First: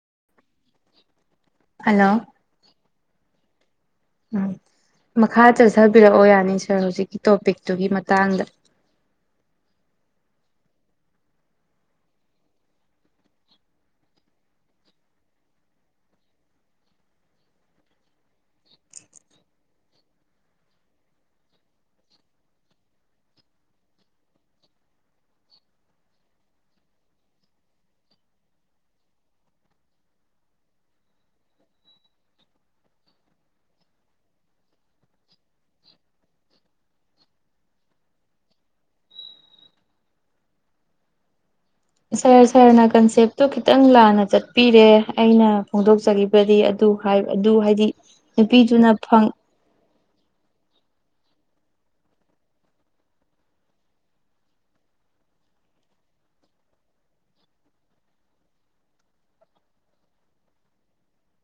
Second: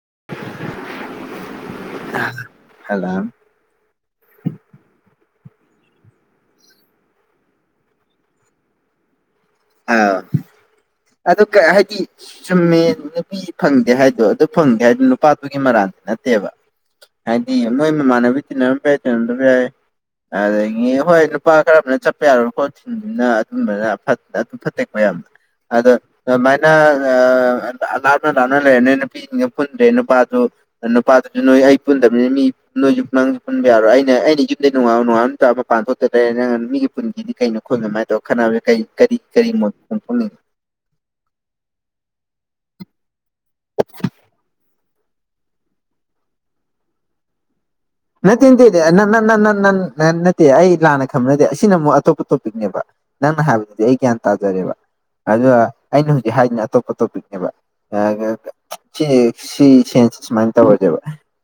[unintelligible] hello hello ꯎꯝ ꯃꯈꯥ ꯆꯠꯊꯕꯤꯔꯛꯑꯣ ꯌꯥꯅꯤ ꯁꯥꯔ ꯍꯧꯖꯤꯛꯀꯤ ꯇꯣꯄꯤꯛꯇꯨꯒꯤ ꯃꯇꯥꯡꯗ ꯑ ꯑꯗꯨ ꯍꯥꯏꯗꯤ ꯆꯨꯝꯃꯦ ꯅꯨꯄꯤ ꯐꯪꯗꯦ ꯍꯥꯏꯗꯣ ꯑꯗꯨ ꯐꯪꯗꯦ ꯍꯥꯏꯗ ꯅꯨꯄꯥꯗꯨꯒꯤ ꯃꯔꯥꯟꯗꯤ ꯅꯠꯇꯦꯕ ꯍꯥꯏꯗꯤ ꯃꯣꯏ ꯃꯃꯥꯟꯅꯕꯤ ꯇꯤꯟꯅꯔꯝꯕ ꯌꯥꯏ ꯇꯤꯟꯅꯝꯗꯕ ꯌꯥꯏ ꯑꯗꯒꯤ ꯍꯣꯏ ꯅꯨꯄꯥ ꯈꯔꯝꯅ ꯆꯠꯄ ꯌꯥꯔꯣꯏ ꯈꯣꯠ ꯁꯤꯟꯗꯨꯅ ꯑꯗꯨꯝꯕꯅ ꯐ ꯑꯗꯨꯝ ꯐꯠꯇꯦꯛꯀꯣ ꯌꯥꯝꯕ ꯑꯗꯣ ꯑꯗꯨꯃꯥꯏꯅ ꯂꯥꯞꯅ ꯂꯥꯞꯅ ꯂꯩꯔꯅꯤ ꯅꯨꯄꯤꯁꯤꯡꯒ ꯄꯨꯟꯗ꯭ꯔꯦ ꯅꯨꯄꯥꯗꯨ ꯅꯨꯄꯥꯗꯨꯁꯨ ꯅꯣꯏ ꯑꯩ ꯄꯨꯟꯗꯕꯅꯤꯅ ꯃꯤ ꯅꯣꯏꯁꯨ ꯅꯪꯁꯨ ꯄꯨꯟꯕ ꯌꯥꯎꯔꯣꯏ ꯑꯩꯅ ꯑꯩꯅ ꯌꯨꯝꯗꯗꯒꯤ ꯅꯣꯡꯉꯜꯨ ꯅꯣꯡꯉꯥꯜ ꯅꯨ ꯃꯄꯥꯟ ꯊꯣꯛꯇꯗ꯭ꯔꯦ ꯅꯪ ꯃꯤꯒꯤ ꯄꯨꯟꯒꯤꯗꯤ ꯀꯩꯅꯣ ꯈꯣꯠ ꯑꯗꯨꯃꯥꯏꯅ ꯇꯧꯔ ꯈꯠꯅꯕꯁꯦ ꯀꯩ ꯀꯔꯤ ꯀꯔꯤ ꯃꯣꯠ ꯐꯣꯡꯗꯣꯛꯅꯤꯡꯏ ꯁꯥꯔ ꯁꯥꯔꯅ ꯀꯟꯁꯦꯞꯇꯣ ꯈꯤꯠꯇꯪ ꯂꯥꯟꯅ ꯆꯠꯄꯤꯔꯦ ꯑꯩꯅ ꯐꯣꯡꯗꯣꯛꯆꯈꯤꯕꯗꯤ ꯑꯗꯨ ꯍꯥꯏ ꯑꯗꯨ ꯍꯥꯏꯗꯤ ꯅꯠꯇꯦ ꯅꯠꯇꯦ ꯅꯨꯄꯤꯗꯨꯅ ꯅ ꯅ ꯐꯪ ꯅ ꯅ ꯅ ꯅ ꯇꯦ ꯑꯩ ꯂꯥꯟꯅ ꯈꯝꯅꯗꯦ ꯑꯁꯤꯅ ꯑꯃꯨꯛ ꯑꯇꯣꯞꯄ ꯇꯣꯄꯤꯛꯅꯦꯕ ꯅꯪꯅ ꯍꯥꯏꯕꯗꯨꯗꯤ ꯑꯩ ꯒ꯭ꯌꯥꯟ ꯇꯥꯖꯔꯦꯕ ꯑꯗꯨꯒ ꯑꯩꯅ ꯍꯧꯖꯤꯛ ꯍꯥꯏꯗꯅ ꯑꯇꯣꯞꯄ ꯇꯣꯄꯤꯛꯅꯦꯕ ꯁꯤ ꯁꯤ ꯁꯦꯟꯁ ꯁꯨꯃꯥꯏꯅ ꯇꯧꯔꯁꯦꯕ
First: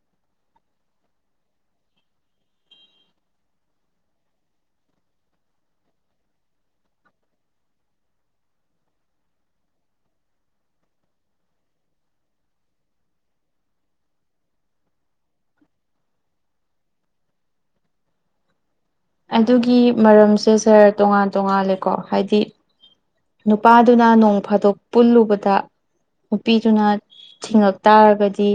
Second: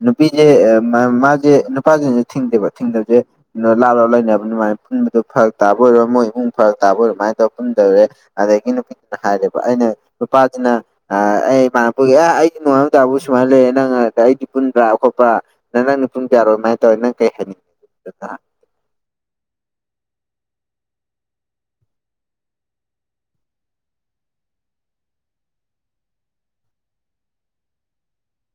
ꯅꯨꯄꯤꯁꯦ ꯃꯥ ꯁꯦ ꯅꯨꯄꯥꯁꯤꯡꯁꯨ ꯊꯤꯡꯗꯦꯕ ꯊꯤꯡꯗꯕꯁꯦ ꯂꯥꯞ ꯂꯥꯎꯞ ꯂꯩꯅꯕ ꯑꯗꯨꯃꯥꯏꯅ ꯄꯨꯟꯕꯗꯨ ꯐꯔꯛ ꯇꯥꯕ ꯑꯣꯏꯔꯣ ꯃꯣꯏ ꯏꯃꯨꯡ ꯐꯔꯛ ꯇꯥꯕ ꯑꯣꯏꯔꯣ ꯑꯗꯨꯃꯥꯏꯅ ꯇꯧꯔ ꯄꯨꯟꯗꯧꯔꯦ ꯑꯗꯒꯤ ꯅꯨꯄꯤꯗꯨꯅ ꯍꯥꯏꯔꯦꯕ ꯑꯩꯅ ꯅꯨꯄꯥꯁꯤꯅ ꯑꯩ ꯏ ꯄꯨꯒ ꯑꯦ ꯑꯩꯗꯤ ꯅꯣꯉꯥꯟꯕꯗꯩ ꯅꯨꯃꯤꯠ ꯇꯥꯕꯨ ꯁꯨꯃꯥꯏꯅ ꯂꯩꯌꯦ ꯅꯪ ꯑꯩꯗꯤ ꯄꯨꯟꯕ꯭ꯔꯥ ꯈꯣꯠꯄ꯭ꯔꯥ ꯅꯪ ꯄꯨꯡ ꯀꯥꯌꯥꯔꯣꯏ ꯃꯥꯏ ꯇꯧꯔꯣ ꯅꯪ ꯀꯩ ꯍꯥꯏꯅꯤꯡꯉꯤ ꯑꯗꯨꯒꯤ ꯃꯔꯝꯁꯦ ꯁꯥꯔ ꯇꯣꯉꯥꯟ ꯇꯣꯉꯥꯜꯂꯦꯀꯣ ꯍꯥꯏꯗꯤ ꯅꯨꯄꯥꯗꯨꯅ ꯅꯣꯡ ꯐꯥꯗꯣꯛ ꯄꯨꯜꯂꯨꯕꯗ ꯅꯨꯄꯤꯗꯨꯅ ꯊꯤꯡꯉꯛ ꯇꯥꯔꯒꯗꯤ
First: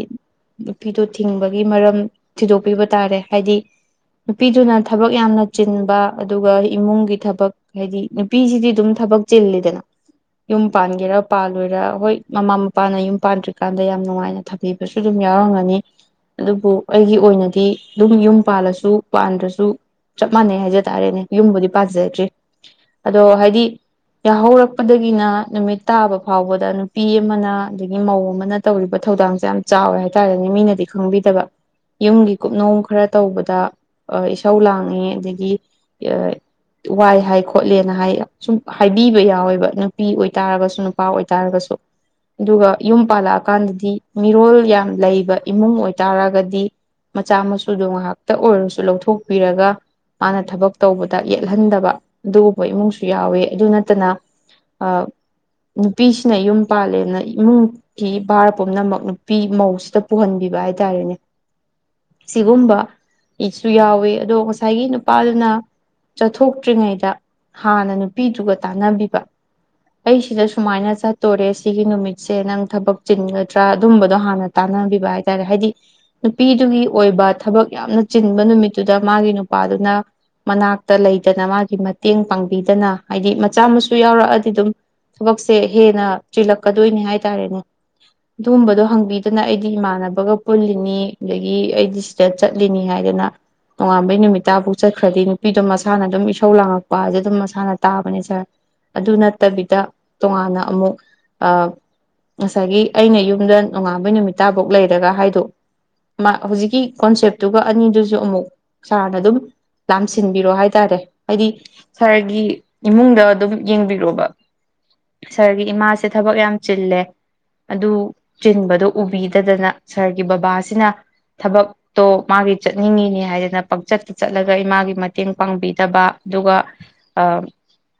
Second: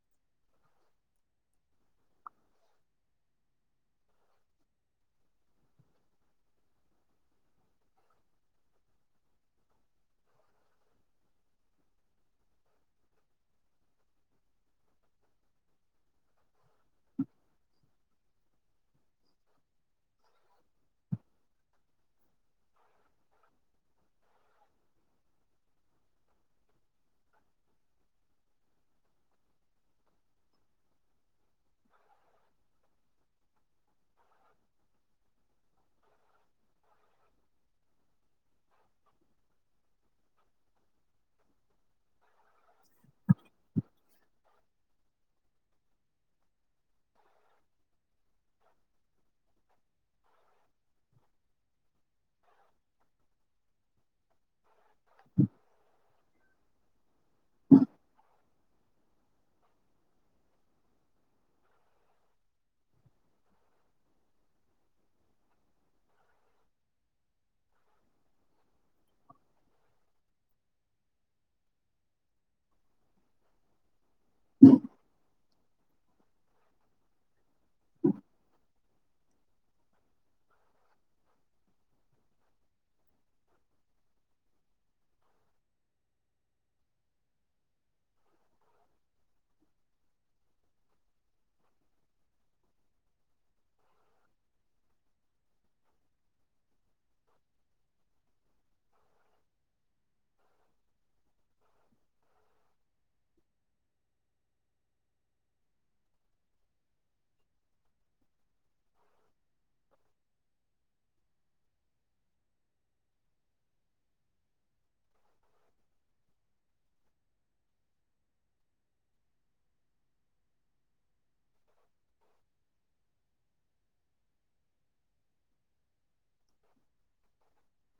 ꯅꯨꯄꯤꯗꯨ ꯊꯤꯡꯕꯒꯤ ꯃꯔꯝ ꯊꯤꯗꯣꯛꯄꯤꯕ ꯇꯥꯔꯦ ꯍꯥꯏꯗꯤ ꯅꯨꯄꯤꯗꯨꯅ ꯊꯕꯛ ꯌꯥꯝꯅ ꯆꯤꯟꯕ ꯑꯗꯨꯒ ꯏꯃꯨꯡꯒꯤ ꯊꯕꯛ ꯍꯥꯏꯗꯤ ꯅꯨꯄꯤꯁꯤꯗꯤ ꯑꯗꯨꯝ ꯊꯕꯛ ꯆꯤꯜꯂꯤꯗꯅ ꯌꯨꯝ ꯄꯥꯟꯒꯦꯔ ꯄꯥꯜꯂꯣꯏꯔ ꯍꯣꯏ ꯃꯃꯥ ꯃꯄꯥꯅ ꯌꯨꯝ ꯄꯥꯟꯗ꯭ꯔꯤꯀꯥꯟꯗ ꯌꯥꯝ ꯅꯨꯡꯉꯥꯏꯅ ꯊꯝꯕꯤꯕꯁꯨ ꯑꯗꯨꯝ ꯌꯥꯎꯔꯝꯒꯅꯤ ꯑꯗꯨꯕꯨ ꯑꯩꯒꯤ ꯑꯣꯏꯅꯗꯤ ꯑꯗꯨꯝ ꯌꯨꯝ ꯄꯥꯜꯂꯁꯨ ꯄꯥꯟꯗ꯭ꯔꯁꯨ ꯆꯞ ꯃꯥꯟꯅꯩ ꯍꯥꯏꯖ ꯇꯥꯔꯦꯅꯦ ꯌꯨꯝꯕꯨꯗꯤ ꯄꯥꯟꯖꯗ꯭ꯔꯤ ꯑꯗꯣ ꯍꯥꯏꯗꯤ ꯌꯥꯍꯧꯔꯛꯄꯗꯒꯤꯅ ꯅꯨꯃꯤꯠ ꯇꯥꯕ ꯐꯥꯎꯕꯗ ꯅꯨꯄꯤ ꯑꯃꯅ ꯑꯗꯒꯤ ꯃꯧ ꯑꯃꯅ ꯇꯧꯔꯤꯕ ꯊꯧꯗꯥꯡꯖꯦ ꯌꯥꯝ ꯆꯥꯎꯋꯦ ꯍꯥꯏꯇꯥꯔꯦꯅꯦ ꯃꯤꯅꯗꯤ ꯈꯪꯕꯤꯗꯕ ꯌꯨꯝꯒꯤ ꯀꯨꯞꯅꯣꯝ ꯈꯔ ꯇꯧꯕꯗ ꯏꯁꯧ ꯂꯥꯡꯉꯦ ꯑꯗꯒꯤ ꯋꯥꯏ ꯍꯥꯏ ꯈꯣꯠꯂꯦꯅ ꯍꯥꯏ ꯁꯨꯝ ꯍꯥꯏꯕꯤꯕ ꯌꯥꯎꯋꯦꯕ ꯅꯨꯄꯤ ꯑꯣꯏꯇꯥꯔꯒꯁꯨ ꯅꯨꯄꯥ ꯑꯣꯏꯇꯥꯔꯒꯁꯨ ꯑꯗꯨꯒ ꯌꯨꯝ ꯄꯥꯜꯂꯛꯑꯀꯥꯟꯗꯗꯤ ꯃꯤꯔꯣꯜ ꯌꯥꯝ ꯂꯩꯕ ꯏꯃꯨꯡ ꯑꯣꯏꯇꯥꯔꯒꯗꯤ ꯃꯆꯥ ꯃꯁꯨꯗꯣ ꯉꯥꯍꯥꯛꯇ ꯑꯣꯏꯔꯁꯨ ꯂꯧꯊꯣꯛꯄꯤꯔꯒ ꯃꯥꯅ ꯊꯕꯛ ꯇꯧꯕꯗ ꯌꯦꯠꯍꯟꯗꯕ ꯑꯗꯨꯒꯨꯝꯕ ꯏꯃꯨꯡꯁꯨ ꯌꯥꯎꯋꯦ ꯑꯗꯨ ꯅꯠꯇꯅ ꯑ ꯅꯨꯄꯤꯁꯤꯅ ꯌꯨꯝ ꯄꯥꯜꯂꯦꯅ ꯏꯃꯨꯡꯒꯤ ꯚꯥꯔ ꯄꯨꯝꯅꯃꯛ ꯅꯨꯄꯤ ꯃꯧꯁꯤꯗ ꯄꯨꯍꯟꯕꯤꯕ ꯍꯥꯏꯇꯥꯔꯦꯅꯦ ꯁꯤꯒꯨꯝꯕ ꯏꯁꯨ ꯌꯥꯎꯋꯤ ꯑꯗꯣ ꯉꯁꯥꯏꯒꯤ ꯅꯨꯄꯥꯗꯨꯅ ꯆꯠꯊꯣꯛꯇ꯭ꯔꯤꯉꯩꯗ ꯍꯥꯟꯅ ꯅꯨ ꯄꯤꯗꯨꯒ ꯇꯥꯟꯅꯕꯤꯕ ꯑꯩ ꯁꯤꯗ ꯁꯨꯃꯥꯏꯅ ꯆꯠꯇꯣꯔꯦ ꯁꯤꯒꯤ ꯅꯨꯃꯤꯠꯁꯦ ꯅꯪ ꯊꯕꯛ ꯆꯤꯟꯒꯗ꯭ꯔꯥ ꯑꯗꯨꯝꯕꯗ ꯗꯣ ꯍꯥꯟꯅ ꯇꯥꯟꯅꯕꯤꯕꯥ ꯍꯥꯏ ꯌꯥꯔꯦ ꯍꯥꯏꯗꯤ ꯅꯨꯄꯤꯗꯨꯒꯤ ꯑꯣꯏꯕ ꯊꯕꯛ ꯌꯥꯝꯅ ꯆꯤꯟꯕ ꯅꯨꯃꯤꯠꯇꯨꯗ ꯃꯥꯒꯤ ꯅꯨꯄꯥꯗꯨꯅ ꯃꯅꯥꯛꯇ ꯂꯩꯇꯅ ꯃꯥꯒꯤ ꯃꯇꯦꯡ ꯄꯥꯡꯕꯤꯗꯅ ꯍꯥꯏꯗꯤ ꯃꯆꯥ ꯃꯁꯨ ꯌꯥꯎꯔꯛꯑꯗꯤ ꯑꯗꯨꯝ ꯊꯕꯛꯁꯦ ꯍꯦꯟꯅ ꯆꯤꯜꯂꯛꯀꯗꯣꯏꯅꯦ ꯍꯥꯏꯇꯥꯔꯦꯅꯦ ꯑꯗꯨꯒꯨꯝꯕꯗꯣ ꯍꯪꯕꯤꯗꯅ ꯑꯩꯗꯤ ꯏꯃꯥꯟꯅꯕꯒ ꯄꯨꯜꯂꯤꯅꯤ ꯑꯗꯒꯤ ꯑꯩꯗꯤ ꯁꯤꯗ ꯆꯠꯂꯤꯅꯤ ꯍꯥꯏꯗꯅ ꯅꯣꯉꯥꯟꯕꯩ ꯅꯨꯃꯤꯠꯇꯐꯥꯎ ꯆꯠꯈ꯭ꯔꯗꯤ ꯅꯨꯄꯤꯗꯣ ꯃꯁꯥꯅ ꯑꯗꯨꯝ ꯏꯁꯧ ꯂꯥꯡꯉꯛꯄ ꯍꯥꯏꯁꯦ ꯑꯗꯨꯝ ꯃꯁꯥꯅ ꯇꯥꯕꯅꯦ ꯁꯥꯔ ꯑꯗꯨ ꯅꯠꯇꯕꯤꯗ ꯇꯣꯉꯥꯟꯅ ꯑꯃꯨꯛ ꯑ ꯉꯁꯥꯏꯒꯤ ꯑꯩꯅ ꯌꯨꯝꯗ ꯅꯣꯡꯉꯥꯟꯕꯩ ꯅꯨꯃꯤꯠ ꯇꯥꯐꯧ ꯂꯩꯔꯒ ꯍꯥꯏꯗꯣ ꯃꯥ ꯍꯧꯖꯤꯛꯀꯤ ꯀꯣꯟꯁꯦꯞꯇꯨꯒ ꯑꯅꯤꯗꯨꯖꯨ ꯑꯃꯨꯛ ꯁꯥꯔꯅ ꯑꯗꯨꯝ ꯂꯥꯝꯁꯤꯟꯕꯤꯔꯣ ꯍꯥꯏꯇꯥꯔꯦ ꯍꯥꯏꯗꯤ ꯁꯥꯔꯒꯤ ꯏꯃꯨꯡꯗ ꯑꯗꯨꯝ ꯌꯦꯡꯕꯤꯔꯣꯕ ꯁꯥꯔꯒꯤ ꯏꯃꯥꯁꯦ ꯊꯕꯛ ꯌꯥꯝ ꯆꯤꯜꯂꯦ ꯑꯗꯨ ꯆꯤꯟꯕꯗꯣ ꯎꯕꯤꯗꯗꯅ ꯁꯥꯔꯒꯤ ꯕꯕꯥꯁꯤꯅ ꯊꯕꯛꯇꯣ ꯃꯥꯒꯤ ꯆꯠꯅꯤꯡꯉꯤꯅꯦ ꯍꯥꯏꯗꯅ ꯄꯪꯆꯠꯇ ꯆꯠꯂꯒ ꯏꯃꯥꯒꯤ ꯃꯇꯦꯡ ꯄꯥꯡꯕꯤꯗꯕ ꯑꯗꯨꯒ ꯑ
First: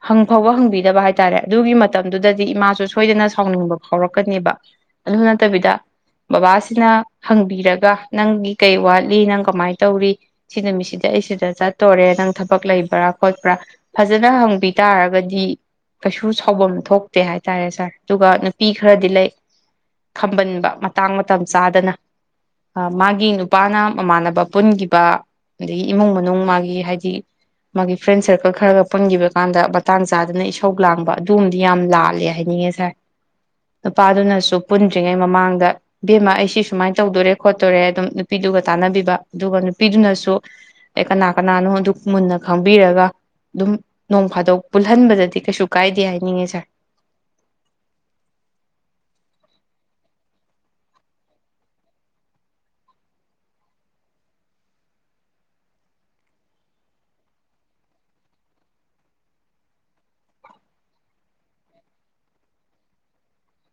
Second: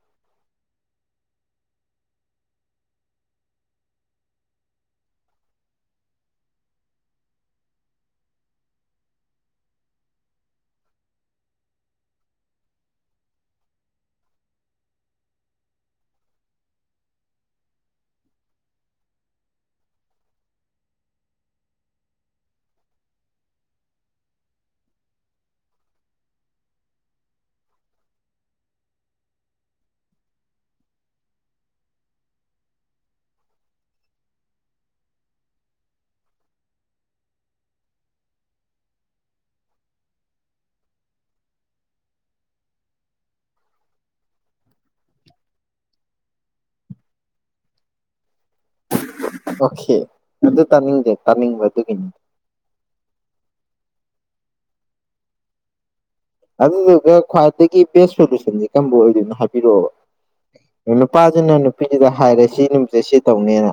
ꯍꯪ ꯐꯥꯎꯕ ꯍꯪꯕꯤꯗꯕ ꯍꯥꯏ ꯇꯔꯦ ꯑꯗꯨꯒꯤ ꯃꯇꯝꯗꯨꯗꯗꯤ ꯏꯃꯥꯁꯨ ꯁꯣꯏꯗꯅ ꯁꯥꯎꯅꯤꯡꯕ ꯐꯥꯎꯔꯛꯀꯅꯦꯕ ꯑꯗꯨ ꯅꯠꯇꯕꯤꯗ ꯕꯕꯥꯁꯤꯅ ꯍꯪꯕꯤꯔꯒ ꯅꯪꯒꯤ ꯀꯩ ꯋꯥꯠꯂꯤ ꯅꯪ ꯀꯃꯥꯏ ꯇꯧꯔꯤ ꯁꯤ ꯅꯨꯃꯤꯠꯁꯤꯗ ꯑꯩ ꯁꯤꯗ ꯆꯠꯇꯣꯔꯦ ꯅꯪ ꯊꯕꯛ ꯂꯩꯕ꯭ꯔꯥ ꯈꯣꯠꯄ꯭ꯔꯥ ꯐꯖꯅ ꯍꯪ ꯄꯤ ꯇꯥꯔꯒꯗꯤ ꯀꯩꯁꯨ ꯁꯥꯎꯐꯝ ꯊꯣꯛꯇꯦ ꯍꯥꯏꯇꯥꯔꯦ ꯁꯥꯔ ꯑꯗꯨꯒ ꯅꯨꯄꯤ ꯈꯔꯗꯤ ꯂꯩ ꯈꯝꯕꯟꯕ ꯃꯇꯥꯡ ꯃꯇꯝ ꯆꯥꯗꯅ ꯃꯥꯒꯤ ꯅꯨꯄꯥꯅ ꯃꯃꯥꯟꯅꯕ ꯄꯨꯟꯒꯤꯕ ꯑꯗꯒꯤ ꯏꯃꯨꯡ ꯃꯅꯨꯡ ꯃꯥꯒꯤ ꯍꯥꯏꯗꯤ ꯃꯥꯒꯤ ꯐ꯭ꯔꯦꯟ ꯁꯔꯀꯜ ꯈꯔꯒ ꯄꯨꯟꯈꯤꯕ ꯀꯥꯟꯗ ꯃꯇꯥꯡ ꯆꯥꯗꯅ ꯏꯁꯧ ꯂꯥꯡꯕ ꯑꯗꯨꯝꯗꯤ ꯌꯥꯝ ꯂꯥꯜꯂꯦ ꯍꯥꯏꯅꯤꯡꯉꯦ ꯁꯥꯔ ꯅꯨꯄꯥꯗꯨꯅꯁꯨ ꯄꯨꯟꯗ꯭ꯔꯤꯉꯩ ꯃꯃꯥꯡꯗ ꯕꯦꯝꯃ ꯑꯩ ꯁꯤ ꯁꯨꯃꯥꯏ ꯇꯧꯗꯣꯔꯦ ꯈꯣꯠꯇꯣꯔꯦ ꯑꯗꯨꯝ ꯅꯨꯄꯤꯗꯨꯒ ꯇꯥꯟꯅꯕꯤꯕ ꯑꯗꯨꯒ ꯅꯨꯄꯤꯗꯨꯅꯁꯨ ꯑꯩ ꯀꯅꯥ ꯀꯅꯥꯅꯣ ꯑꯗꯨ ꯃꯨꯟꯅ ꯈꯪꯕꯤꯔꯒ ꯑꯗꯨꯝ ꯅꯣꯡ ꯐꯥꯗꯣꯛ ꯄꯨꯜꯍꯜꯕꯗꯗꯤ ꯀꯩꯁꯨ ꯀꯥꯏꯗꯦ ꯍꯥꯏꯅꯤꯡꯉꯤ ꯁꯥꯔ ꯑꯣꯀꯦ ꯑꯗꯨ ꯇꯥꯅꯤꯡꯗꯦ ꯇꯥꯅꯤꯡꯕ ꯑꯗꯨꯒꯤꯅꯤ ꯑꯗꯨꯗꯨꯒ ꯈ꯭ꯋꯥꯏꯗꯒꯤ ꯕꯦꯁ ꯁꯣꯂꯨꯁꯟꯁꯦ ꯀꯝꯕ ꯑꯣꯏꯗꯣꯏꯅꯣ ꯍꯥꯏꯕꯤꯔꯛꯑꯣꯕ ꯅꯨꯄꯥꯁꯤꯅ ꯅꯨꯄꯤꯁꯤꯗ ꯍꯥꯏꯔꯦ ꯁꯤ ꯅꯨꯃꯤꯠꯁꯦ ꯁꯤ ꯇꯧꯅꯦꯅ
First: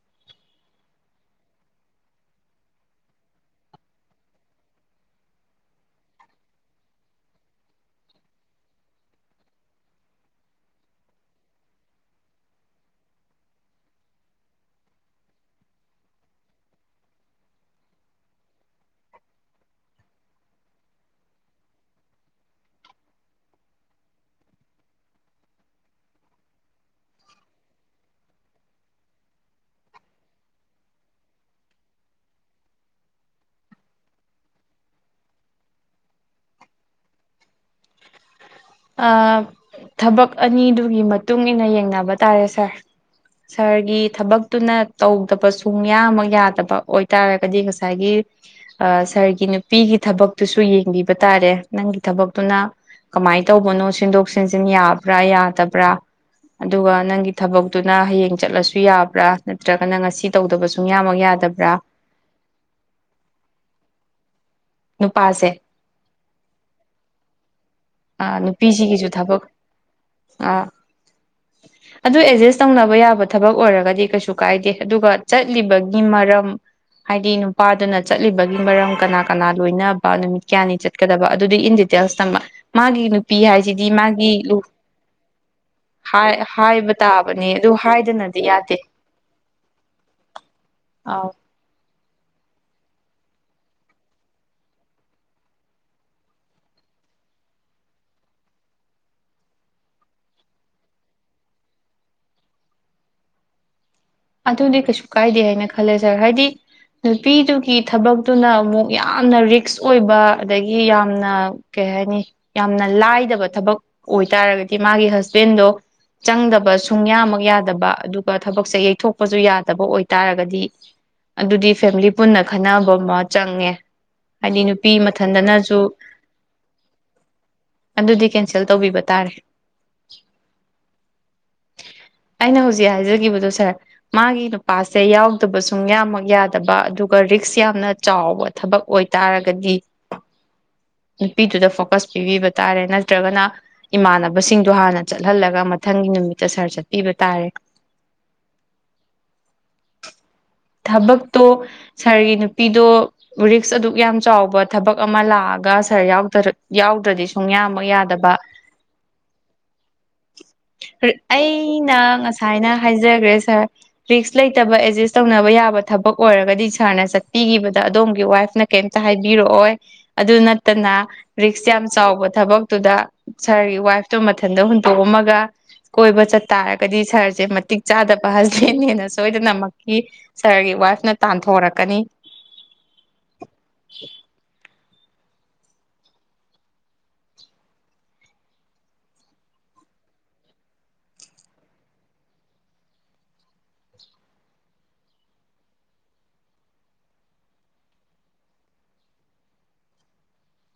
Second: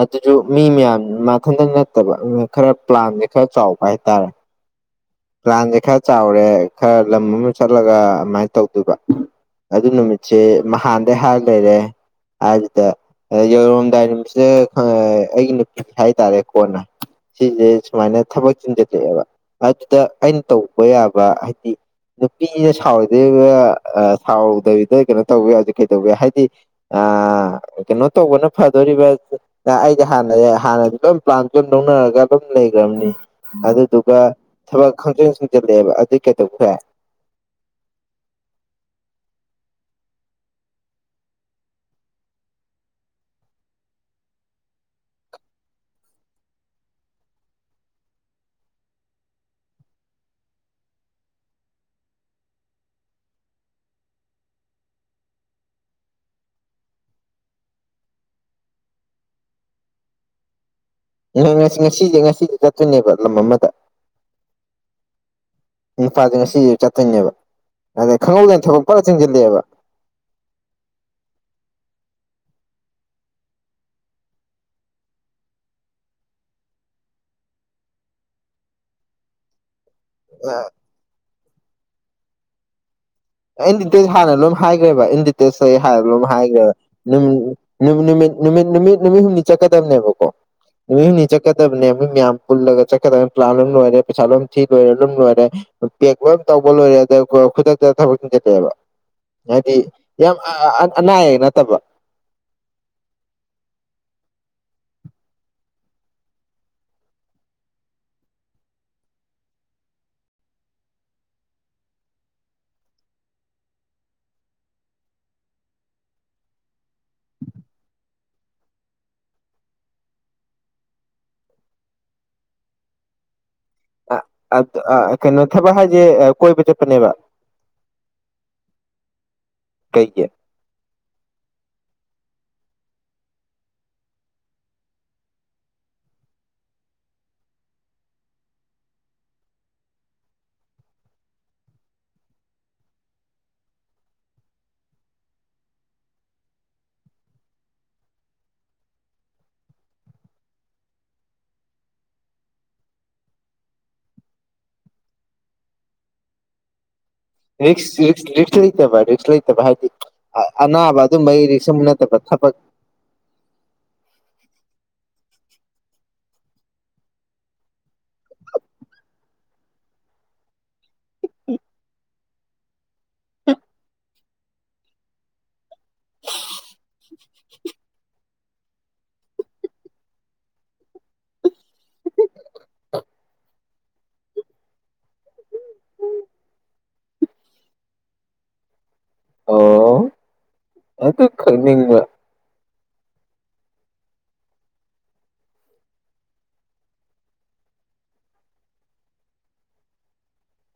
ꯑꯗꯨꯁꯨ ꯃꯤ ꯃꯌꯥꯝ ꯃꯊꯟꯇ ꯅꯠꯇꯕ ꯈꯔ ꯄ꯭ꯂꯥꯟꯁꯦ ꯈꯔ ꯆꯥꯎꯕ ꯍꯥꯏꯇꯥꯔꯦ ꯄ꯭ꯂꯥꯟꯁꯦ ꯈꯔ ꯆꯥꯎꯔꯦ ꯈꯔ ꯂꯝ ꯑꯃ ꯆꯠꯂꯒ ꯑꯗꯨꯃꯥꯏꯅ ꯇꯧꯗꯣꯏꯕ ꯑꯗꯨ ꯅꯨꯃꯤꯠꯁꯦ ꯅꯥꯟꯗꯩ ꯍꯥꯏꯔ ꯂꯩꯔꯦ ꯍꯥꯏꯁꯤꯗ ꯌꯧꯔꯝꯗꯥꯏ ꯅꯨꯃꯤꯠꯁꯤꯗ ꯈꯪ ꯑꯩꯒꯤ ꯅꯨꯄꯤ ꯍꯥꯏꯇꯥꯔꯦ ꯀꯣꯟꯅ ꯁꯤꯁꯦ ꯁꯨꯃꯥꯏꯅ ꯊꯕꯛ ꯆꯤꯟꯁꯤꯜꯂꯛꯑꯦꯕ ꯗ ꯑꯩꯅ ꯇꯧꯕ ꯌꯥꯕ ꯍꯥꯏꯗꯤ ꯅꯨꯄꯤꯅ ꯁꯥꯎꯔꯣꯏꯗꯩꯕ ꯁꯥꯎꯗꯕꯤꯗ ꯀꯩꯅꯣ ꯇꯧꯕ ꯌꯥꯕ ꯀꯩꯗꯧꯒꯦ ꯍꯥꯏꯗꯤ ꯑ ꯀꯩꯅꯣ ꯇꯧꯕꯅ ꯐꯗꯣꯔꯤꯕ ꯑꯩꯗꯤ ꯍꯥꯟꯅ ꯍꯥꯟꯅ ꯂꯣꯏ ꯄ꯭ꯂꯥꯟꯖꯨꯝ ꯂꯧꯅꯔꯒ ꯑꯗꯨꯝ ꯂꯧꯅꯔꯒ ꯑꯗꯨꯝ ꯂꯩꯒꯔꯝꯅꯤ ꯑꯗꯨꯗꯨꯒ ꯊꯕꯛ ꯈꯪꯆꯤꯟ ꯆꯤꯟꯖꯤꯜꯂꯛꯑꯦꯕ ꯑꯗꯨꯗꯤ ꯀꯩꯗꯧꯕ ꯌꯥꯏ ꯑ ꯊꯕꯛ ꯑꯅꯤꯗꯨꯒꯤ ꯃꯇꯨꯡꯏꯟꯅ ꯌꯦꯡꯅꯕ ꯇꯥꯔꯦ ꯁꯥꯔ ꯁꯥꯔꯒꯤ ꯊꯕꯛꯇꯨꯅ ꯇꯧꯗꯕ ꯁꯨꯡꯌꯥꯃꯛ ꯌꯥꯗꯕ ꯑꯣꯏꯇꯥꯔꯒꯗꯤ ꯉꯁꯥꯏꯒꯤ ꯑ ꯁꯥꯔꯒꯤ ꯅꯨꯄꯤꯒꯤ ꯊꯕꯛꯇꯨꯁꯨ ꯌꯦꯡꯕꯤꯕ ꯇꯥꯔꯦ ꯅꯪꯒꯤ ꯊꯕꯛꯇꯨꯅ ꯀꯃꯥꯏ ꯇꯧꯕꯅꯣ ꯁꯤꯟꯗꯣꯛ ꯁꯤꯟꯖꯤꯟ ꯌꯥꯕ꯭ꯔꯥ ꯌꯥꯗꯕ꯭ꯔꯥ ꯑꯗꯨꯒ ꯅꯪꯒꯤ ꯊꯕꯛꯇꯨꯅ ꯍꯌꯦꯡ ꯆꯠꯂꯁꯨ ꯌꯥꯕ꯭ꯔꯥ ꯅꯠꯇ꯭ꯔꯒꯅ ꯉꯁꯤ ꯇꯧꯗꯕꯁꯨ ꯉ ꯉꯁꯤꯁꯦ ꯉꯁꯤꯁꯦ ꯆꯠꯇꯣꯏꯅꯦꯕ ꯂꯝ ꯑꯃꯗ ꯅꯨꯄꯥꯁꯦ ꯅꯨꯄꯥꯖꯦ ꯉꯁꯤꯖꯦ ꯆꯠꯇꯣꯏꯅꯦꯕ ꯑꯗꯩ ꯈꯪꯍꯧꯗꯅ ꯊꯕꯛ ꯐꯠꯂꯥꯎ ꯅꯨꯄꯤꯁꯤꯒꯤꯁꯨ ꯊꯕꯛ ꯆꯪꯖꯤꯜꯂꯛꯑꯦꯕ ꯑꯗꯨ ꯑꯦꯗꯖꯁ ꯇꯧꯅꯕ ꯌꯥꯕ ꯊꯕꯛ ꯑꯣꯏꯔꯒꯗꯤ ꯀꯩꯁꯨ ꯀꯥꯏꯗꯦ ꯑꯗꯨꯒ ꯆꯠꯂꯤꯕꯒꯤ ꯃꯔꯝ ꯍꯥꯏꯗꯤ ꯅꯨꯄꯥꯗꯨꯅ ꯆꯠꯂꯤꯕꯒꯤ ꯃꯔꯝ ꯀꯅꯥ ꯀꯅꯥ ꯂꯣꯏꯅ ꯅꯨꯃꯤꯠ ꯀꯌꯥꯅꯤ ꯆꯠꯀꯗꯕ ꯑꯗꯨꯗꯤ ꯏꯟ ꯗꯤꯇꯦꯜꯁ ꯇꯝꯕ ꯃꯥꯒꯤ ꯅꯨ ꯑꯦꯟꯗꯤꯇꯦꯁ ꯍꯥꯟꯅ ꯂꯣꯏ ꯍꯥꯏꯈ꯭ꯔꯦꯕ ꯏꯟꯗꯤꯇꯦꯁ ꯍꯥꯏ ꯂꯣꯏ ꯍꯥꯏꯈ꯭ꯔꯦꯕ ꯍꯥꯏꯕ ꯇꯥꯕꯅꯦ ꯑꯗꯨ ꯅꯨꯃꯤꯠ ꯅꯨꯃꯤꯠ ꯍꯥꯏꯗꯅꯗꯤ ꯅꯨꯃꯤꯠ ꯌꯥꯗꯦ ꯅꯨꯃꯤꯠ ꯍꯨꯝꯅꯤ ꯆꯠꯀꯗꯝꯕꯅꯦꯕꯀꯣ ꯅꯨꯃꯤꯠ ꯍꯨꯝꯅꯤ ꯑ ꯆꯠꯀꯗꯕꯅꯦꯕ ꯃꯌꯥꯝ ꯄꯨꯜꯂꯒ ꯆꯠꯀꯗꯕꯅꯤ ꯄꯥꯜꯟ ꯂꯣꯏꯝ ꯂꯣꯏꯔꯦ ꯄꯩꯁꯥ ꯂꯣꯏꯝ ꯊꯤ ꯂꯣꯏꯔꯦ ꯂꯨꯝ ꯂꯣꯏꯔꯦ ꯄꯦꯛ ꯂꯣꯏꯟ ꯇꯧꯕ ꯂꯣꯏꯔꯦ ꯑꯗ ꯈꯨꯗꯛꯇ ꯊꯕꯛ ꯆꯤꯟꯖꯜꯂꯛꯑꯦꯕ ꯍꯥꯏꯗꯤ ꯌꯥꯝ ꯑꯅꯥ ꯑꯌꯦꯛ ꯅꯠꯇꯕ ꯑꯗꯨꯗꯤ ꯀꯩꯁꯨ ꯀꯥꯏꯗꯦ ꯍꯥꯏꯅ ꯈꯜꯂꯦ ꯁꯥꯔ ꯍꯥꯏꯗꯤ ꯅꯨꯄꯤꯗꯨꯒꯤ ꯊꯕꯛꯇꯨꯅ ꯑꯃꯨꯛ ꯌꯥꯝꯅ ꯔꯤꯛꯁ ꯑꯣꯏꯕ ꯑꯗꯒꯤ ꯌꯥꯝꯅ ꯀꯩ ꯍꯥꯏꯅꯤ ꯌꯥꯝꯅ ꯂꯥꯏꯗꯕ ꯊꯕꯛ ꯑꯣꯏꯇꯥꯥꯔꯒꯗꯤ ꯃꯥꯒꯤ ꯍꯁꯕꯦꯟꯗꯣ ꯆꯪꯗꯕ ꯁꯨꯡꯌꯥꯃꯛ ꯌꯥꯗꯕ ꯑꯗꯨꯒ ꯊꯕꯛꯁꯦ ꯌꯩꯊꯣꯛ ꯊꯣꯛꯄꯁꯨ ꯌꯥꯗꯕ ꯑꯣꯏꯇꯥꯔꯒꯗꯤ ꯑꯗꯨꯗꯤ ꯐꯦꯃꯤꯂꯤ ꯄꯨꯟꯅ ꯈꯟꯅꯕ ꯑꯃ ꯆꯪꯉꯦ ꯍꯥꯏꯗꯤ ꯅꯨꯄꯤ ꯑ ꯀꯩꯅꯣ ꯊꯕꯛ ꯃꯊꯟꯗꯅꯁꯨ ꯍꯥꯏꯁꯦ ꯀꯣꯏꯕ ꯆꯠꯄꯅꯦꯕ ꯑꯗꯨꯗꯤ ꯀꯦꯟꯁꯦꯜ ꯇꯧꯕꯤꯕ ꯇꯥꯔꯦ ꯀꯩꯒꯤ ꯑꯩꯅ ꯍꯧꯖꯤꯛ ꯍꯥꯏꯖꯒꯤꯕꯗꯣ ꯁꯥꯔ ꯃꯥꯒꯤ ꯅꯨꯄꯥꯁꯦ ꯌꯥꯎꯗꯕ ꯁꯨꯡ ꯌꯥꯝꯃꯛ ꯌꯥꯗꯕ ꯑꯗꯨꯒ ꯔꯤꯛꯁ ꯌꯥꯝꯅ ꯆꯥꯎꯕ ꯊꯕꯛ ꯑꯣꯏꯇꯥꯔꯒꯗꯤ ꯅꯨꯄꯤꯗꯨꯗ ꯐꯣꯀꯁ ꯄꯤꯕꯤꯕ ꯇꯥꯔꯦ ꯅꯠꯇ꯭ꯔꯒꯅ ꯏꯃꯥꯟꯅꯕꯁꯤꯡꯗꯣ ꯍꯥꯟꯅ ꯆꯠꯍꯜꯂꯒ ꯃꯊꯪꯒꯤ ꯅꯨꯃꯤꯠꯇ ꯁꯥꯔ ꯆꯠꯄꯤꯕ ꯇꯥꯔꯦ ꯊꯕꯛꯇꯣ ꯁꯥꯔꯒꯤ ꯅꯨꯄꯤꯗꯣ ꯔꯤꯛꯁ ꯑꯗꯨꯛ ꯌꯥꯝ ꯆꯥꯎꯕ ꯊꯕꯛ ꯑꯃ ꯂꯥꯛꯑꯒ ꯁꯥꯔ ꯌꯥꯎꯗꯔ ꯌꯥꯎ ꯔꯤꯛꯁ ꯔꯤꯛꯁ ꯂꯩꯇꯕ ꯔꯤꯛꯁ ꯂꯩꯇꯕ ꯍꯥꯏꯗꯤ ꯑꯅꯥꯕ ꯑꯗꯨꯝꯕꯒꯤ ꯔꯤꯛꯁ ꯑꯃ ꯅꯠꯇꯕ ꯑꯩꯅ ꯊꯕꯛ ꯉꯁꯥꯏꯅ ꯍꯥꯏꯖꯈ꯭ꯔꯦ ꯁꯥꯔ ꯔꯤꯛꯁ ꯂꯩꯇꯕ ꯑꯦꯗꯖꯁ ꯇꯧꯅꯕ ꯌꯥꯕ ꯊꯕꯛ ꯑꯣꯏꯔꯒꯗꯤ ꯁꯥꯔꯅ ꯆꯠꯄꯤꯈꯤꯕꯗ ꯑꯗꯣꯝꯒꯤ ꯋꯥꯏꯐꯅ ꯁꯥꯔꯒꯤ ꯋꯥꯏꯐ ꯇꯨ ꯃꯊꯟꯇ ꯍꯨꯟꯇꯣꯛꯑꯝꯃꯒ ꯀꯣꯏꯕ ꯆꯠꯇꯥꯔꯒꯗꯤ ꯁꯥꯔꯁꯦ ꯃꯇꯤꯛ ꯆꯥꯗꯕ ꯍꯁ ꯏꯍꯦꯟ ꯍꯦꯟꯅ ꯁꯣꯏꯗꯅꯃꯛꯀꯤ ꯁꯥꯔꯒꯤ ꯋꯥꯏꯐꯅ ꯇꯟꯊꯣꯔꯛꯀꯅꯤ ꯑꯣ ꯑꯗꯨ ꯈꯪꯅꯤꯡꯕ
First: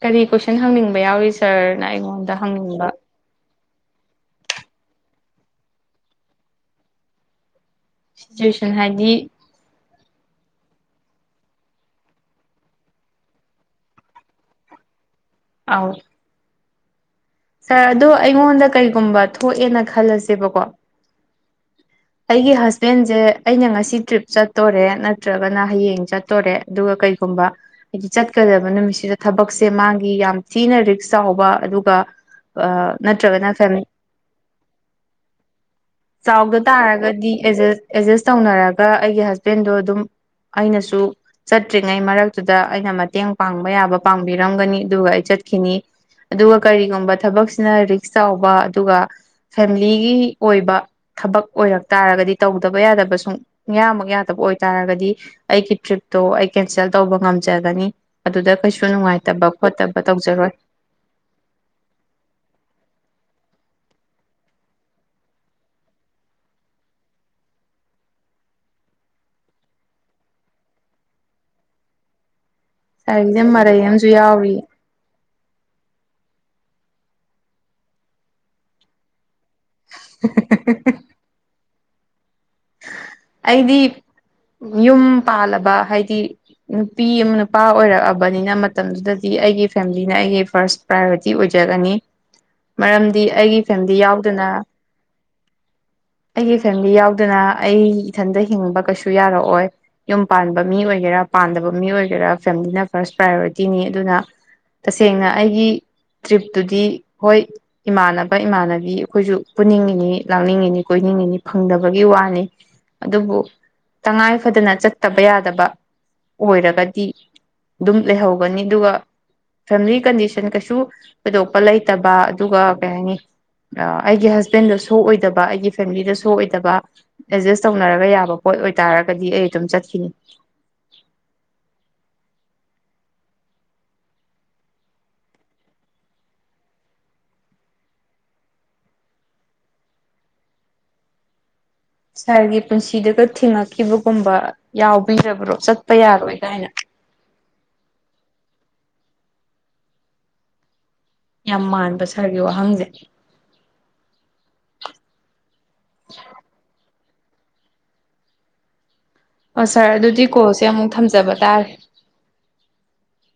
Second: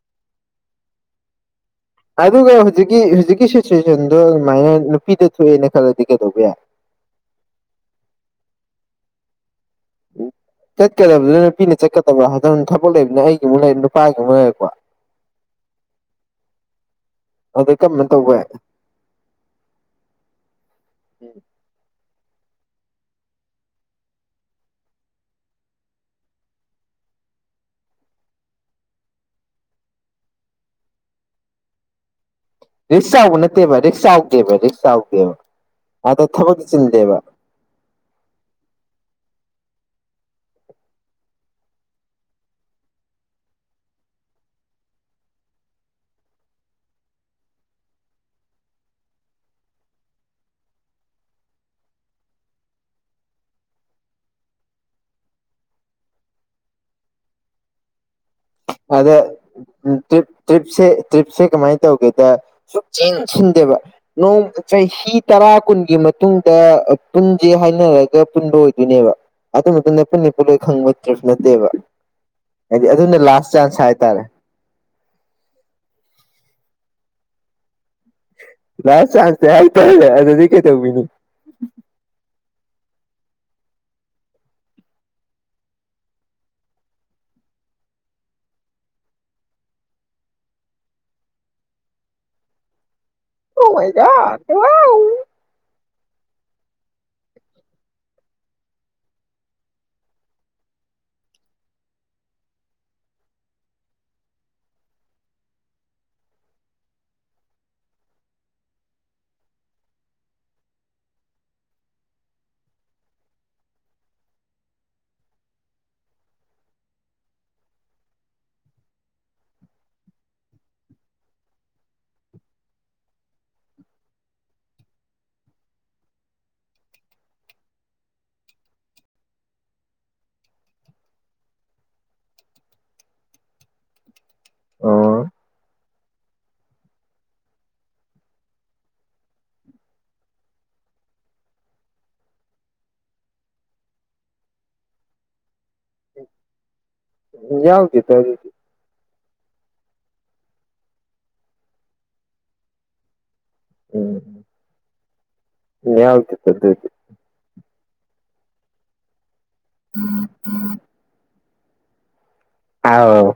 ꯀꯔꯤ ꯀꯣꯏꯁꯟ ꯍꯪꯅꯤꯡꯕ ꯌꯥꯎꯔꯤ ꯁꯥꯔ ꯑꯗꯨꯒ ꯍꯧꯖꯤꯛꯀꯤ ꯍꯧꯖꯤꯛꯀꯤ ꯁꯤꯆꯨꯋꯦꯁꯟꯗꯣ ꯑꯗꯨꯃꯥꯏꯅ ꯅꯨꯄꯤꯗ ꯊꯣꯛꯑꯦꯅ ꯈꯜꯂꯗꯤ ꯀꯩꯗꯧꯕ ꯌꯥꯏ ꯁꯤꯆꯨꯋꯦꯁꯟ ꯍꯥꯏꯗꯤ ꯎ ꯆꯠꯀꯗꯕꯗꯨꯅ ꯅꯨꯄꯤꯅ ꯆꯠꯀꯗꯕ꯭ꯔꯥ [unintelligible] ꯊꯕꯛ ꯂꯩꯕꯅꯦ ꯑꯩꯒꯤ ꯑꯃꯨꯛ ꯂꯩꯔꯦ ꯅꯨꯄꯥꯒꯤ ꯑꯃꯨꯛ ꯂꯩꯔꯛꯄ ꯑꯥꯎ ꯑꯗꯨ ꯁꯥꯔ ꯑꯗꯣ ꯀꯔꯝꯕꯅ ꯇꯧꯕ ꯌꯥꯏ ꯑꯩꯉꯣꯟꯗ ꯀꯔꯤꯒꯨꯝꯕ ꯊꯣꯛꯑꯦꯅ ꯈꯜꯂꯁꯦꯕꯀꯣ ꯑꯩꯒꯤ ꯍꯁꯕꯦꯟꯁꯦ ꯑꯩꯅ ꯉꯁꯤ ꯇ꯭ꯔꯤꯞ ꯆꯠꯇꯣꯔꯦ ꯅꯠꯇ꯭ꯔꯒꯅ ꯍꯌꯦꯡ ꯆꯠꯇꯣꯔꯦ ꯑꯗꯨꯒ ꯀꯩꯒꯨꯝꯕ ꯍꯥꯏꯗꯤ ꯆꯠꯀꯗꯕ ꯅꯨꯃꯤꯠꯁꯤꯗ ꯊꯕꯛꯁꯦ ꯃꯥꯒꯤ ꯌꯥꯝ ꯊꯤꯅ ꯔꯤꯛꯁ ꯆꯥꯎꯕ ꯑꯗꯨꯒ ꯑꯥ ꯔꯤꯛꯁ ꯆꯥꯎꯕ ꯅꯠꯇ꯭ꯔꯒꯅ ꯅꯠꯇꯦꯕ ꯐꯦꯃꯤꯂꯤ ꯔꯤꯛꯁ ꯆꯥꯎꯗꯦꯕ ꯔꯤꯛꯁ ꯆꯥꯎꯗꯦꯕ ꯑꯗ ꯆꯥꯎꯗ ꯊꯕꯛꯇꯤ ꯆꯤꯟꯗꯦꯕ ꯇꯥꯔꯒꯗꯤ ꯑꯦꯖꯁ ꯑꯦꯖꯁ ꯇꯧꯅꯔꯒ ꯑꯩꯒꯤ ꯍꯁ ꯄꯦꯟꯗꯣ ꯑꯗꯨꯝ ꯑꯩꯅꯁꯨ ꯆꯠꯇ꯭ꯔꯤꯉꯩ ꯃꯔꯛꯇꯨꯗ ꯑꯩꯅ ꯃꯇꯦꯡ ꯄꯥꯡꯕ ꯌꯥꯕ ꯄꯥꯡꯕꯤꯔꯝꯒꯅꯤ ꯑꯗꯨꯒ ꯑꯩ ꯆꯠꯈꯤꯅꯤ ꯑꯗꯨꯒ ꯀꯔꯤꯒꯨꯝꯕ ꯊꯕꯛꯁꯤꯅ ꯔꯤꯛꯁ ꯆꯥꯎꯕ ꯑꯗꯨꯒ ꯐꯦꯃꯤꯂꯤꯒꯤ ꯑꯣꯏꯕ ꯊꯕꯛ ꯑꯣꯏꯔꯛ ꯇꯥꯔꯒꯗꯤ ꯇꯧꯗꯕ ꯌꯥꯗꯕ ꯁꯨꯡ ꯌꯥꯃꯛ ꯌꯥꯗꯕ ꯑꯣꯏꯇꯥꯔꯒꯗꯤ ꯑꯩꯒꯤ ꯇ꯭ꯔꯤꯞꯇꯣ ꯑꯩ ꯀꯦꯟꯁꯦꯜ ꯇꯧꯕ ꯉꯝꯖꯒꯅꯤ ꯑꯗꯨꯗ ꯀꯩꯁꯨ ꯑꯗ ꯅꯨꯡꯉꯥꯏꯇꯕ ꯈꯣꯠꯇꯕ ꯇ꯭ꯔꯤꯞ ꯇꯧꯖꯔꯣꯏ ꯇ꯭ꯔꯤꯞꯁꯦ ꯇ꯭ꯔꯤꯞꯁꯦ ꯀꯃꯥꯏꯅ ꯇꯧꯒꯦꯗ ꯁꯨꯛ ꯁꯤꯟꯁꯤꯟꯗꯦꯕ ꯅꯣꯡ ꯆꯍꯤ ꯇꯔꯥ ꯀꯨꯟꯒꯤ ꯃꯇꯨꯡꯗ ꯄꯨꯟꯁꯦ ꯍꯥꯏꯅꯔꯒ ꯄꯨꯟꯕ ꯑꯣꯏꯗꯨꯏꯅꯦꯕ ꯑꯗꯨ ꯃꯇꯨꯡꯗ ꯄꯨꯟꯅꯤ ꯄꯨꯟꯂꯣꯏ ꯈꯪꯕ ꯇ꯭ꯔꯤꯞ ꯅꯠꯇꯦꯕ ꯍꯥꯏꯗꯤ ꯑꯗꯨꯅ ꯂꯥꯁ ꯆꯥꯟꯁ ꯀꯩ ꯑꯝꯖꯤ ꯍꯥꯏꯇꯥꯔꯦ ꯌꯥꯎꯔꯤꯌꯦ ꯂꯥꯁ ꯆꯥꯟꯁ ꯇꯥꯏ ꯇꯥꯏ ꯑꯗꯨꯗꯤ ꯀꯩꯇꯧꯕꯤꯅꯤ ꯑꯩꯗꯤ ꯌꯨꯝ ꯄꯥꯜꯂꯕ ꯍꯥꯏꯗꯤ ꯅꯨꯄꯤ ꯑꯃ ꯅꯨꯄꯥ ꯑꯣꯏꯔꯛꯑꯕꯅꯤꯅ ꯃꯇꯝꯗꯨꯗꯗꯤ ꯑꯩꯒꯤ ꯐꯦꯃꯤꯂꯤꯅ ꯑꯩꯒꯤ ꯐꯥꯔꯁ ꯄ꯭ꯔꯥꯏꯌꯣꯔꯤꯇꯤ ꯑꯣꯏꯖꯒꯅꯤ ꯃꯔꯝ [unintelligible] ꯑꯩꯒꯤ ꯐꯦꯃꯤꯂꯤ ꯌꯥꯎ ꯑꯗꯨꯅ ꯑꯩ ꯏꯊꯟꯇ ꯍꯤꯡꯕ ꯀꯩꯁꯨ ꯌꯥꯔꯛꯑꯣꯏ ꯌꯨꯝ ꯄꯥꯟꯕ ꯃꯤ ꯑꯣꯏꯒꯦꯔꯥ ꯄꯥꯟꯗꯕ ꯃꯤ ꯑꯣꯏꯒꯦꯔꯥ ꯐꯦꯃꯤꯂꯤꯅ ꯐꯥꯔꯁ ꯄ꯭ꯔꯥꯏꯌꯣꯔꯤꯇꯤꯅꯤ ꯑꯗꯨꯅ ꯇꯁꯦꯡꯅ ꯑꯩꯒꯤ ꯇ꯭ꯔꯤꯞꯇꯨꯗꯤ ꯍꯣꯏ ꯏꯃꯥꯟꯅꯕ ꯏꯃꯥꯟꯅꯕꯤ ꯑꯩꯈꯣꯏꯁꯨ ꯄꯨꯅꯤꯡꯉꯤꯅꯤ ꯂꯥꯡꯅꯤꯡꯉꯤꯅꯤ ꯀꯣꯏꯅꯤꯡꯉꯤꯅꯤ ꯐꯪꯗꯕ ꯕꯒꯤ ꯋꯥꯅꯤ ꯑꯗꯨꯕꯨ ꯇꯉꯥꯏ ꯐꯗꯅ ꯆꯠꯇꯕ ꯌꯥꯗꯕ ꯑꯣꯏꯔꯒꯗꯤ ꯑꯗꯨꯝ ꯂꯩꯍꯧꯒꯅꯤ ꯑꯗꯨꯒ ꯐꯦꯃꯤꯂꯤ ꯀꯟꯗꯤꯁꯟ ꯀꯩꯁꯨ ꯊꯣꯏꯗꯣꯛꯄ ꯂꯩꯇꯕ ꯑꯗꯨꯒ ꯀꯩ ꯍꯥꯏꯅꯤ ꯑꯩꯒꯤ ꯍꯁꯕꯦꯟꯗ ꯁꯣꯛ ꯑꯣꯏꯗꯕ ꯑꯩꯒꯤ ꯐꯦꯃꯤꯂꯤꯗ ꯁꯣꯛꯑꯣꯏ ꯇꯕ ꯑꯦꯗꯖꯁ ꯇꯧꯅꯔꯒ ꯌꯥꯕ ꯄꯣꯠ ꯑꯣꯏꯇꯥꯥꯔꯒꯗꯤ ꯑꯩ ꯑꯗꯨꯝ ꯆꯠꯈꯤꯅꯤ ꯑꯣ ꯁꯥꯔꯒꯤ ꯄꯨꯟꯁꯤꯗꯨꯒ ꯊꯤꯡꯉꯛ ꯈꯤꯕꯒꯨꯝꯕ ꯌꯥꯎꯕꯤꯔꯕꯣ ꯆꯠ ꯌꯥꯎꯗꯦꯗ ꯑꯗꯨꯗꯤ ꯌꯥꯝ ꯃꯥꯟꯕ ꯁꯥꯔꯒꯤ ꯋꯥꯍꯪꯁꯦ ꯎꯝ ꯌꯥꯎꯗꯦꯗ ꯑꯗꯨꯏꯗꯤ ꯑꯣ ꯁꯥꯔ ꯑꯗꯨꯗꯤ ꯀꯣꯜꯁꯦ ꯑꯃꯨꯛ ꯊꯝꯖꯕ ꯇꯥꯔꯦ [inaudible] ꯍꯥꯎ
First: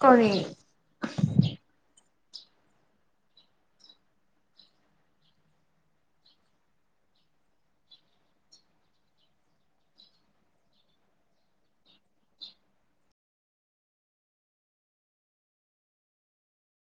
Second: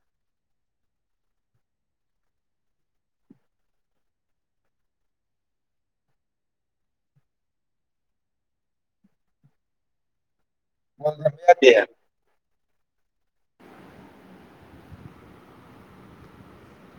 ꯀꯔꯤ [unintelligible]